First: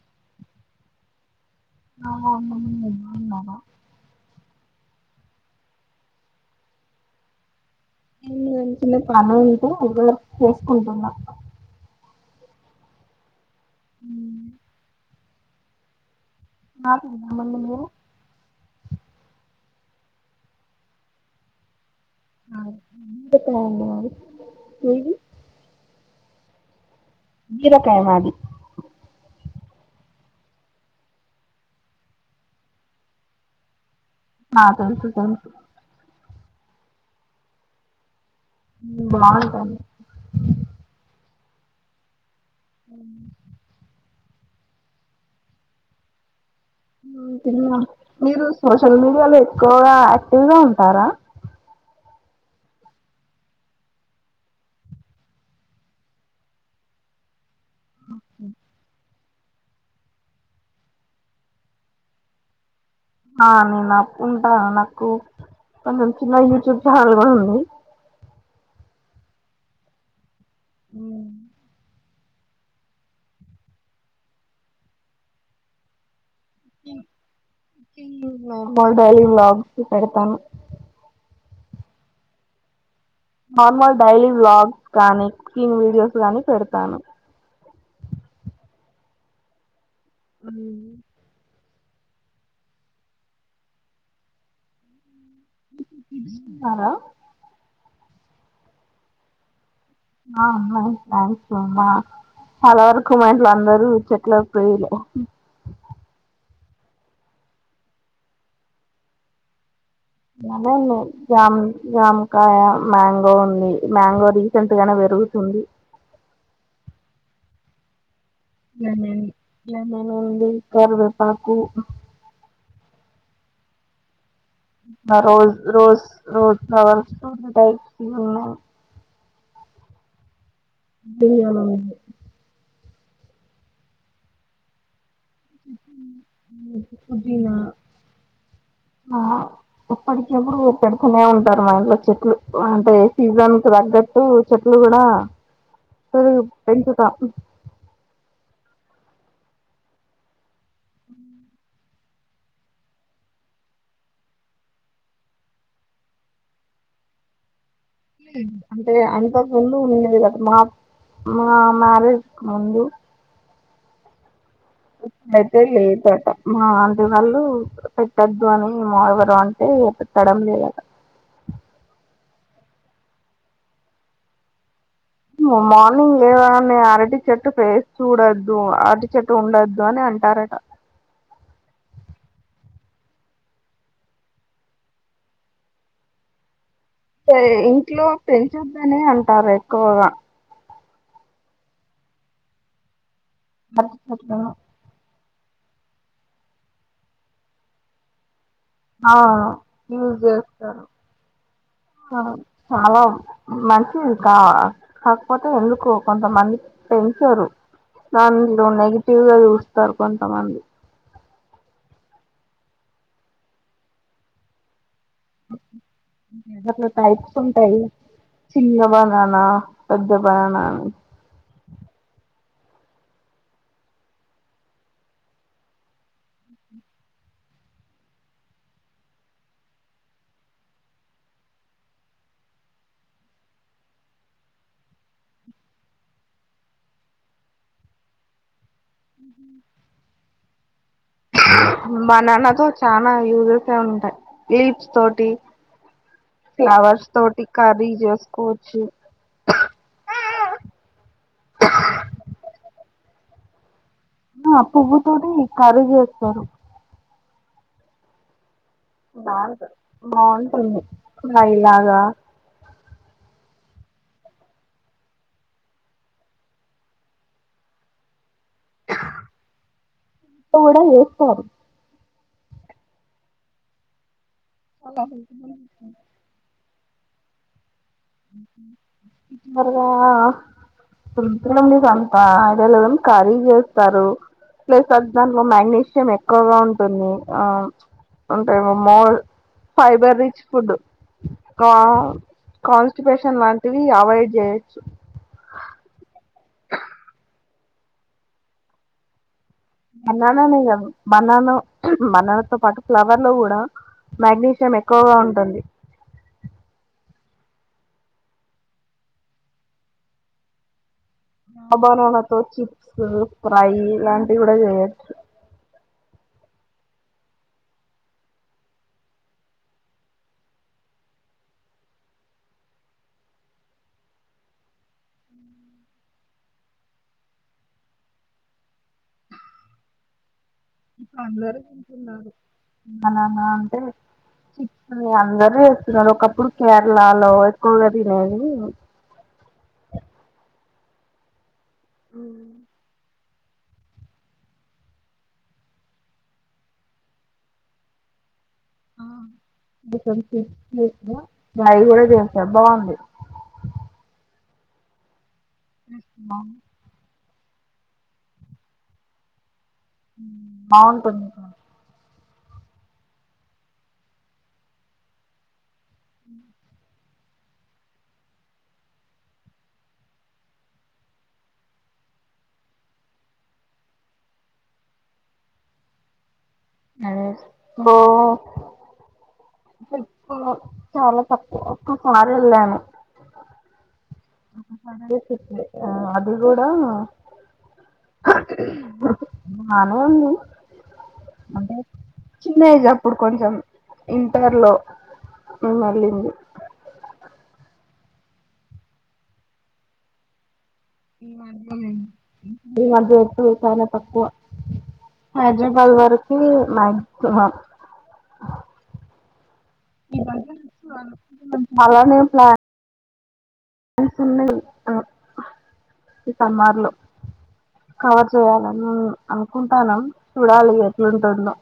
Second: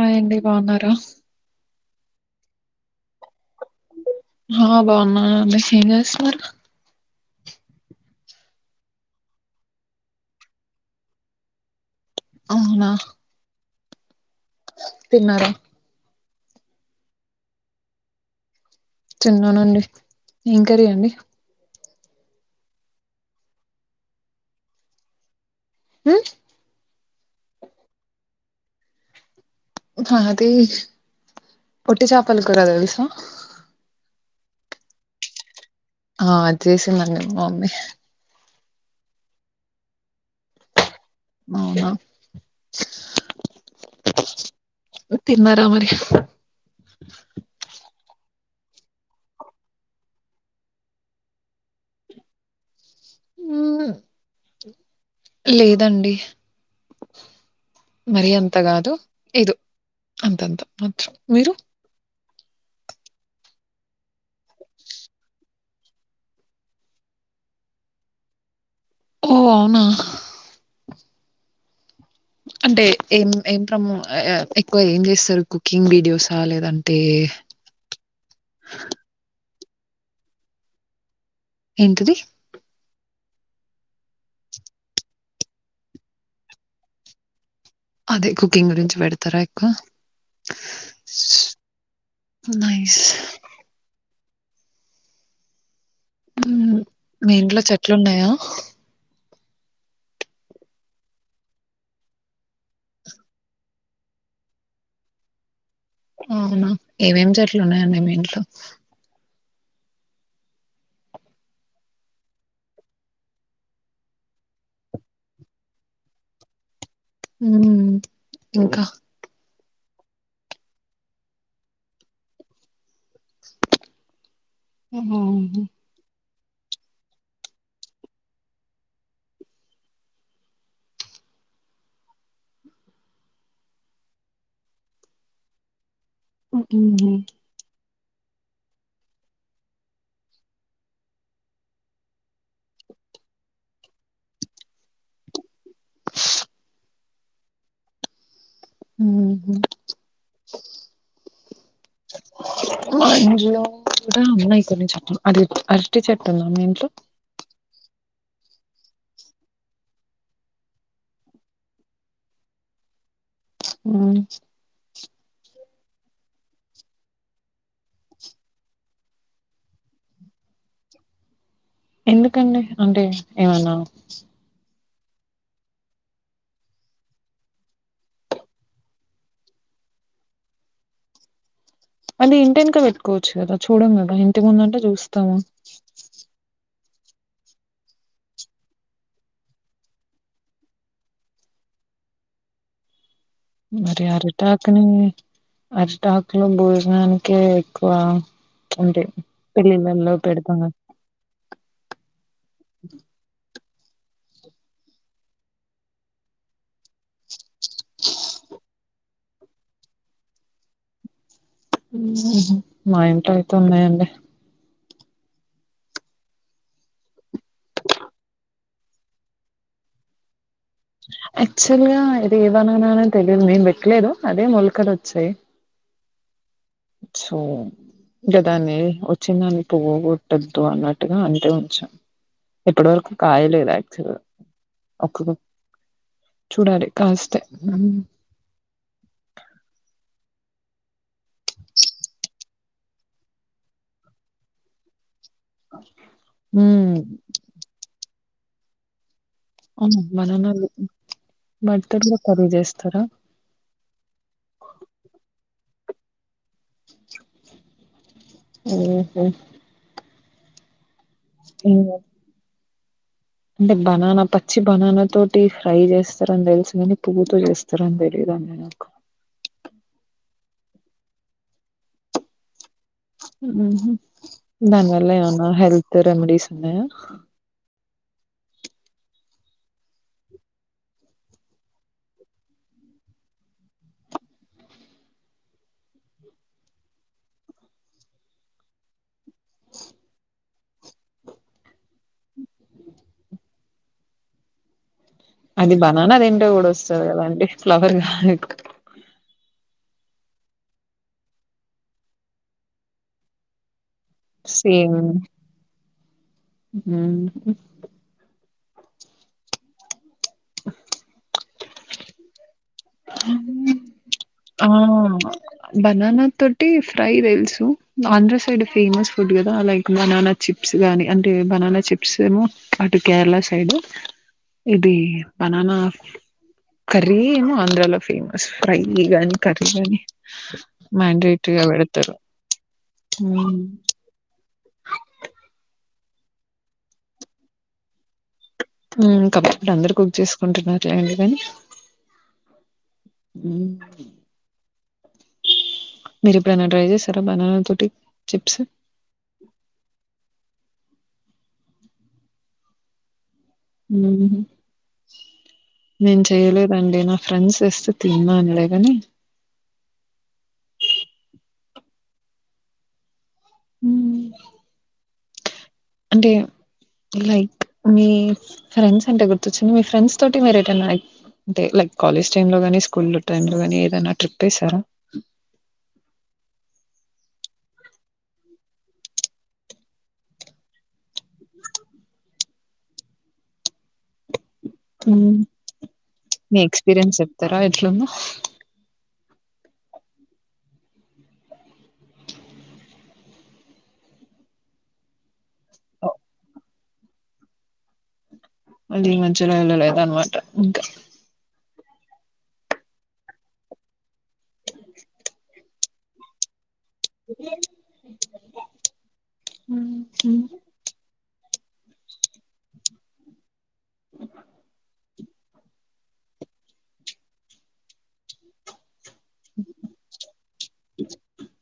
ఆ ఏడి బావున్నారా ఆ బాగున్నామ్ హా బాగున్నానండి ఏం చేస్తున్నారు [unintelligible] చేసుకుంటున్నా అవునా తిన్నారా [unintelligible] తిన్నానండి ఏం కర్రీ అండి [unintelligible] హూ బీరకాయ మాది మాది వట్టిచాపల కూర తెల్సా ఆ తెలుసు తెలుసు ఆ అద్ చేసిందండి మా మమ్మీ హుమ్మ్ బాగుంటది అవునా ఉమ్మ్ తిన్నారా మరి హుమ్మ్ తిన్న మీరు సోషల్ మీడియాలో ఎక్కువగా యాక్టివ్ గా ఉంటారా హుమ్మ్ లేదండి మరి అంత కాదు ఎదో అంతంత మాత్రం మీరు ఆ నేను అప్పు ఉంటాను నాకు కొంచెం చిన్న యూట్యూబ్ ఛానెల్ కూడా ఉంది ఓ అవునా హుమ్ అంటే ఏం ఏం ప్రమోట్ ఏ ఎక్కువ ఏం చేస్తారు cooking videos cooking cooking [unintelligible] vlog పెడతాను ఏంటది నార్మల్ డైలీ వ్లాగ్స్ కానీ కుకింగ్ వీడియోస్ గానీ పెడతాను అదే కుకింగ్ గురించి పెడతారా ఎక్కువ హుమ్మ్ నైస్ న్నారా మీ ఇంట్లో చేట్ ట్లున్నాయా మా మా చాలా వరకు మా ఇంట్లో అందరూ చెట్ల ప్రియులే అవునా ఏవేం చెట్లు ఉన్నాయండి మీ ఇంట్లో అదేండి జామ్ జామకాయ మాంగో ఉంది మాంగో రీసెంట్ గానే పెరుగుతుంది హుమ్ హు హుమ్ మేమూ ఇది కరివేపాకు ఆ హుహు. రోజ్ రోస్ రోజ్ కవర్స్ ఉంటయ్ ఆ తియాల అవ్ కిందనా పుదీనా ఆ ఎప్పటికపుడు పెడుతూనే ఉంటారు మా ఇంట్లో చెట్లు అంటే సీజన్ తగ్గట్టు చెట్లు గుడా సరిగా పెంచుతా హుమ్ ఇంట్లో కూడా ఉన్నాయి కొన్ని చెట్లు అది అరటి చెట్టు ఉందా మీఇంట్లో అంటే అంతకు ముందు ఉండేది అప్ మా మా మ్యారేజ్ కు ముందు మ్మ్ అయితేలే మా ఆంటి వాళ్ళు పెట్టొద్దు అని మా ఎవరో అంటే పెట్టడం లేదట ఎందుకండి అంటే ఏమన్నా మార్నింగ్ లేవగానే అరటి చెట్టు పేస్ చూడొద్దు అరటి చెట్టు ఉండొద్దు అని అంటారట అంటే ఇంటి వెనక పెట్టుకోవచ్చు కదా చూడం కదా ఇంటి ముందంటే చూస్తాము సరే ఇంట్లో పెంచొద్దనే అంటారు ఎక్కువగా అరటి మరి చెట్లను ఆరిటాకుని అరిటాకులో భోజనానికే ఎక్కువ అంటే ఆ పెళ్ళిళ్ళలో యూజ పెడతాం కదా జేస్తారు ఆ చాలా మంచిది కా కాకపోతే ఎందుకో కొంతమంది పెంచరు నన్ను ఉన్నగి టివ్ గా చూస్తారు కొంతమంది మా ఇంట్లో అయితే ఉన్నాయండి దాంట్ల టైప్స్ ఉంటాయి చిన్న బనానా పెద్ద బనానా అని యాక్చువల్ గా ఇది ఏ బనానానో తెలియదు మేము వెట్టలేదు అదే మొలికలు వచ్చాయి సో ఇంకా దాన్ని వచ్చిన దాన్ని పోగగొట్టద్దు అన్నట్టుగా అంటే ఉంచాం ఇప్పటి వరకు కాయలేదు యాక్చువల్ ఒక్క చూడాలి కాస్తే బనానా తో చనా యూజెసే ఉంటాయి లీప్స్ తోటి హ్మ్. ఫ్లవర్స్ తోటి కర్రీ జేస్ కోచి అవును. బనానాలు వాటితో గూడా కర్రీ జేస్తారా? ఆ పువ్వు తోటి కర్రీ చేస్తారు ఉహు బావుంటుంది ఫ్రై లాగా అంటే బనానా పచ్చి బనానా తోటి ఫ్రై చేస్తారని తెలుసు కాని పువ్వుతో చేస్తారని తెలిదండి పప్పు కూడా చేస్తారు ఊహూ దాని వల్ల ఏమన్నా హెల్త్ రెమెడీస్ ఉన్నాయా గా సంత అంత ఐడియా లేదని కఖర్రీ చేస్తారు ప్లస్ అ దాంట్లో మ్యాగ్నీషియం ఎక్కువగా ఉంటుంది ఆ ఉంటాయిమో మో ఫైబర్ రిచ్ ఫుడ్ కాన్స్టిబేషన్ లాంటివి అవాయిడ్ చేయొచ్చు అది బనానా తింటే కూడా వస్తుంది కదా అండి ఫ్లవర్ గా బనానానే కాదు బనాను బనానా తో పాటు ఫ్లవర్ లో కూడా మ్యాగ్నీషియం సేమ్ ఎక్కువగా ఉంటుంది హ్మ్ ఆ బనానాతోచ్చి స ప్రై ఇలాంటి వి కూడా ఆ చేయచ్చు బనానా తోటి ఫ్రై తెలుసు ఆంధ్ర సైడ్ ఫేమస్ ఫుడ్ కదా లైక్ బననా చిప్స్ గాని అంటే బననా చిప్స్ ఏమో అటు కేరళ సైడ్ ఇది బనానా కర్రీ ఏమో ఆంధ్రలో ఫేమస్ ఫ్రై గాని కర్రీగాని అందరు బననా హ్మ్ అంటే చి అందరు చేస్తున్నారు ఒకప్పుడు కేరళలో ఎక్కువగా తినది హ్మ్ కాబట్టి అందరు కుక్ చేసుకుంటున్నారు లెండి గని హ్మ్ మీరు ఇప్పుడన్న ట్రై చేసిరా బననా తోటి చిప్స్ [inaudible] బయి కూడా చేస్తారు బాగుంది హ్మ్ నేను చెయలేదండి నా ఫ్రెండ్స్ ఇస్తే తిననులే గాని హ్మ్ బాగుంటుంది హ్మ్ అంటే లైక్ మీ ఫ్రెండ్స్ అంటే గుర్తొచ్చింది మీ ఫ్రెండ్స్ తోటి మీరు ఎటైనా అంటే లైక్ కాలేజ్ టైం లో గాని స్కూల్ టైం లో గాని ఏదైనా ట్రిప్ వేసారా బో అసల్ చాలా తక్కువ ఒకసారి వెళ్ళాను హ్మ్ [unintelligible] అది మీ కూడా ఎక్స్పీరియన్స్ చెప్తారా ఎట్లుందో? బానే ఉంది అంటే చిన్న ఏజ్ అప్పుడు కొంచెం ఇంటర్ లో వెళ్ళింది అది మంచిలో ఉండలేదు అనమాట ఇంకా ఈ మాత్రం [unintelligible] చాలా తక్కువ హైదరాబాద్ వరకు మంక్ మంక్ హ్మ్ [unintelligible] మళ్ళ నేను ప్లా ఇస్తున్నాయ్ ఈ కర్మార్లు కవర్ చేయాల నేను అనుకుంటాను చూడాలి ఎట్లుంటుందో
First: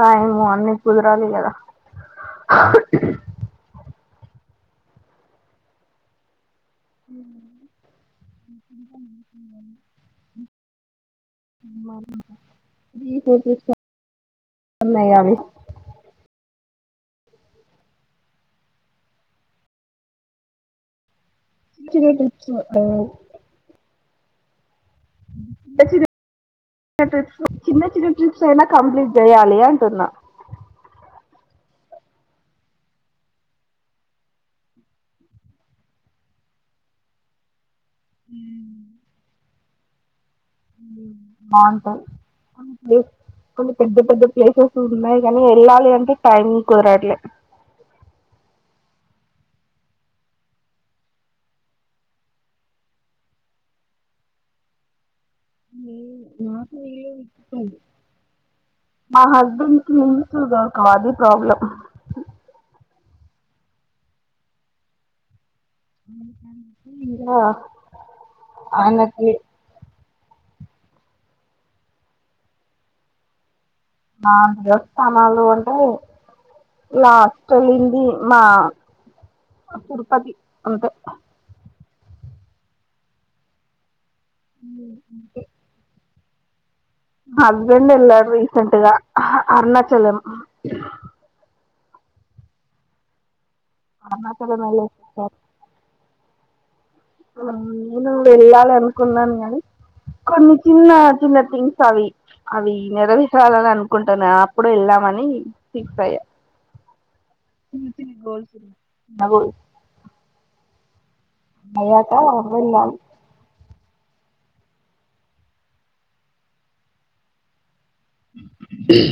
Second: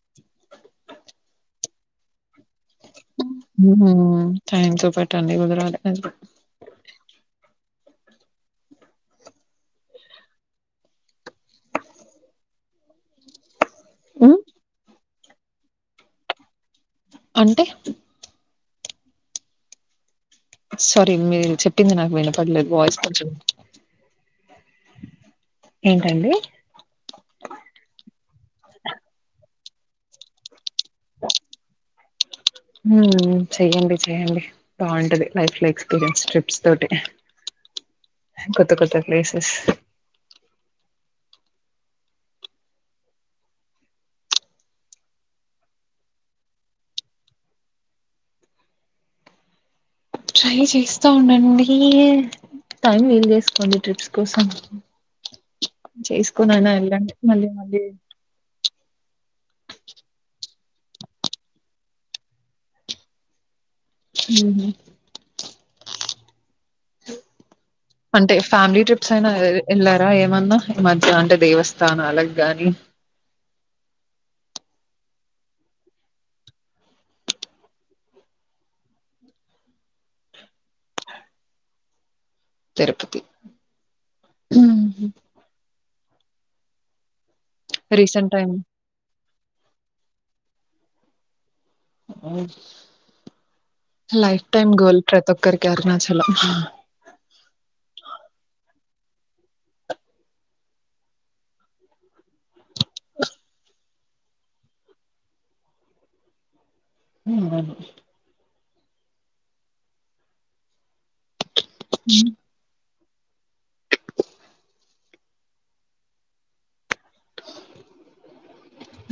టైం అన్ని కుదరాలి కదా [unintelligible] టైం తో పాటి అన్ని వివరాలు [unintelligible] హ్మ్ అయది అంటే సరీ మీ చెప్పింది నాకు వినపడలేదు వాయిస్ కొంచెం చి చి ఏంటండి? ట్రిప్స్ చిన్న చిన్న ట్రిప్స్ అయినా కంప్లీట్ చేయాలియా సన్నా హ్మ్మ్ చెయ్యండి చెయ్యండి బాగుంటది లైఫ్ లో ఎక్స్పీరియన్స్ ట్రిప్స్ తోటి కొత్త కొత్త ప్లేసెస్ బాగుంటాయి కొ ప కొన్ని పెద్ద పెద్ద ప్లేసెస్ ఉన్నాయి కానీ వెళ్ళాలి అంటే టైం కుదరట్లే ట్రై చేస్తా ఉండండి టైం వేల్ చేసుకోండి ట్రిప్స్ కోసంకో కొనైనా వెళ్ళండి మళ్ళీ మళ్ళీ మా హస్బెండ్ కి మంచు గరక అదే ప్రాబ్లం ఉహు ంద అంటే ఫ్యామిలీ ట్రిప్స్ అయానికి అయినా ఎళ్ళారా ఏమన్నా ఈ మధ్య అంటే దేవస్థానాలకు గాని మా దేవస్థానాలు అంటే ఇలాస్టలింది మా తిరుపతి అంటే తిరుపతి హ్మ్ హస్బెండ్ ఎల్లారు రీసెంట్ టైమ్ రీసెంట్గా అరుణాచలం ఆ ఆవు లైఫ్ అరుణాచలం టైమ్ గోల్ వెళ్ళేసొచ్చారు పటొక్కరికి అరుణాచలం నేను వెళ్ళాలి అనుకున్నాను గాని కొన్ని చిన్న చిన్న థింగ్స్ అవి అవి నెరవేరళని అనుకు కుంటున్నా అప్పుడు వెళ్ళామని ఫిక్స్ అయ్యా మ్మ్ అబ అయకా వెళ్దాం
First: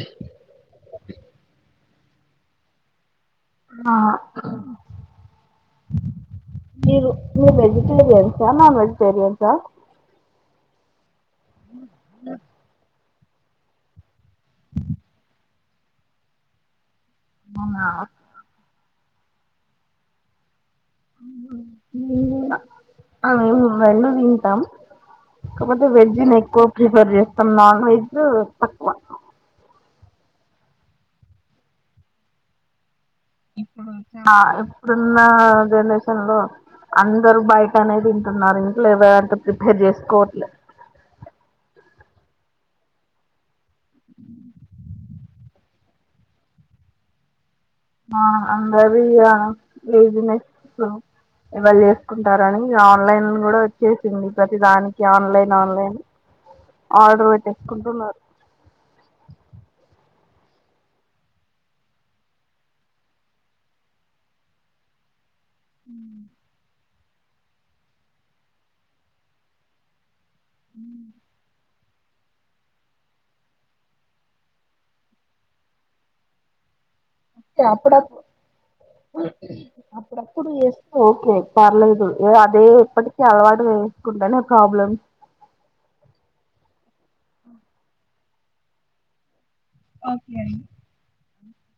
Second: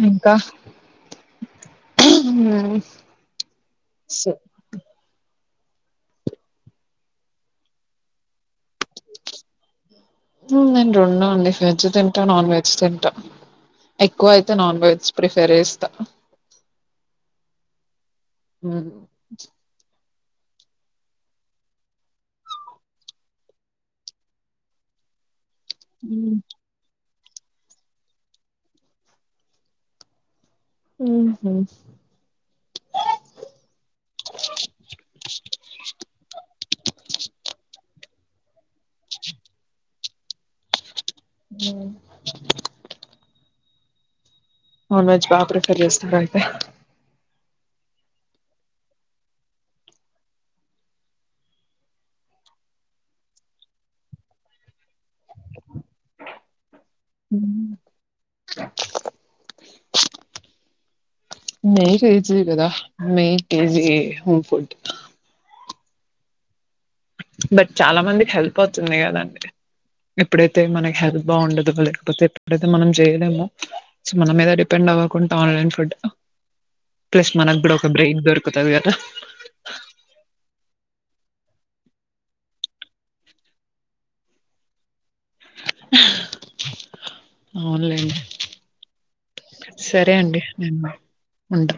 ఇంకా హ్మ్ ఆ మీరు మీరు వెజిటేరియన్సా నాన్ వెజిటేరియన్సా మ్ మేమ్ రెండు అండి వెజ్ తింటా నాన్ వెజ్ తింటా ఎక్కువ అయితే నాన్ వెజ్ ప్రిఫెర్ చేస్తా ఆవునా హ్మ్ [unintelligible] ఆ మేము తింటాం కాకపోతే వెజ్ ను ఎక్కువ ప్రిఫర్ చే సం నాన్ వెజ్ తక్కువ మ్ హుమ్ ఇప్పుడున్న జనరేషన్ లో అందరు బయట టనే తింటున్నారు లేవయ అంటే ప్రిపేర్ చేస్త [unintelligible] హ్మ్ నాన్ వెజ్ బా ప్రిఫర్ చేస్తారా అయితే ఆ అందరు ఇయ్యాల లేజినెస్ ఇలా చేసుకుంటారని ఆన్ లైన్ కూడా వచ్చేసింది ప్రతి దానికి online online order పెట్టేసుకుంటున్నారు మీకి ఈజీ యె కదా మీకి ఈజీ ఈ హోమ్ ఫుడ్ అ బట్ చాలా మందికి హెల్ప్ అవుతుంది కదండి ఎప్పుడైతే మనకి హెల్త్ బాగుండదు బలె కాకపోతే ఎప్పుడైతే మనం చేయలేమో మన మీద డిపెండ్ అవ్వకుండా ఆన్లైన్ ఫుడ్ ప్లస్ మనగ్గూడ ఒక బ్రేక్ దొరుకుతాది కద అప్పుడప్పుడు చేస్తే ఓకే పర్లేదు ఏ అదే ఎప్పటికి అలవాటు చేసుకుంటనే ప్రాబ్లెం హా అవున్లెండి సరే అండి నేను ఉంట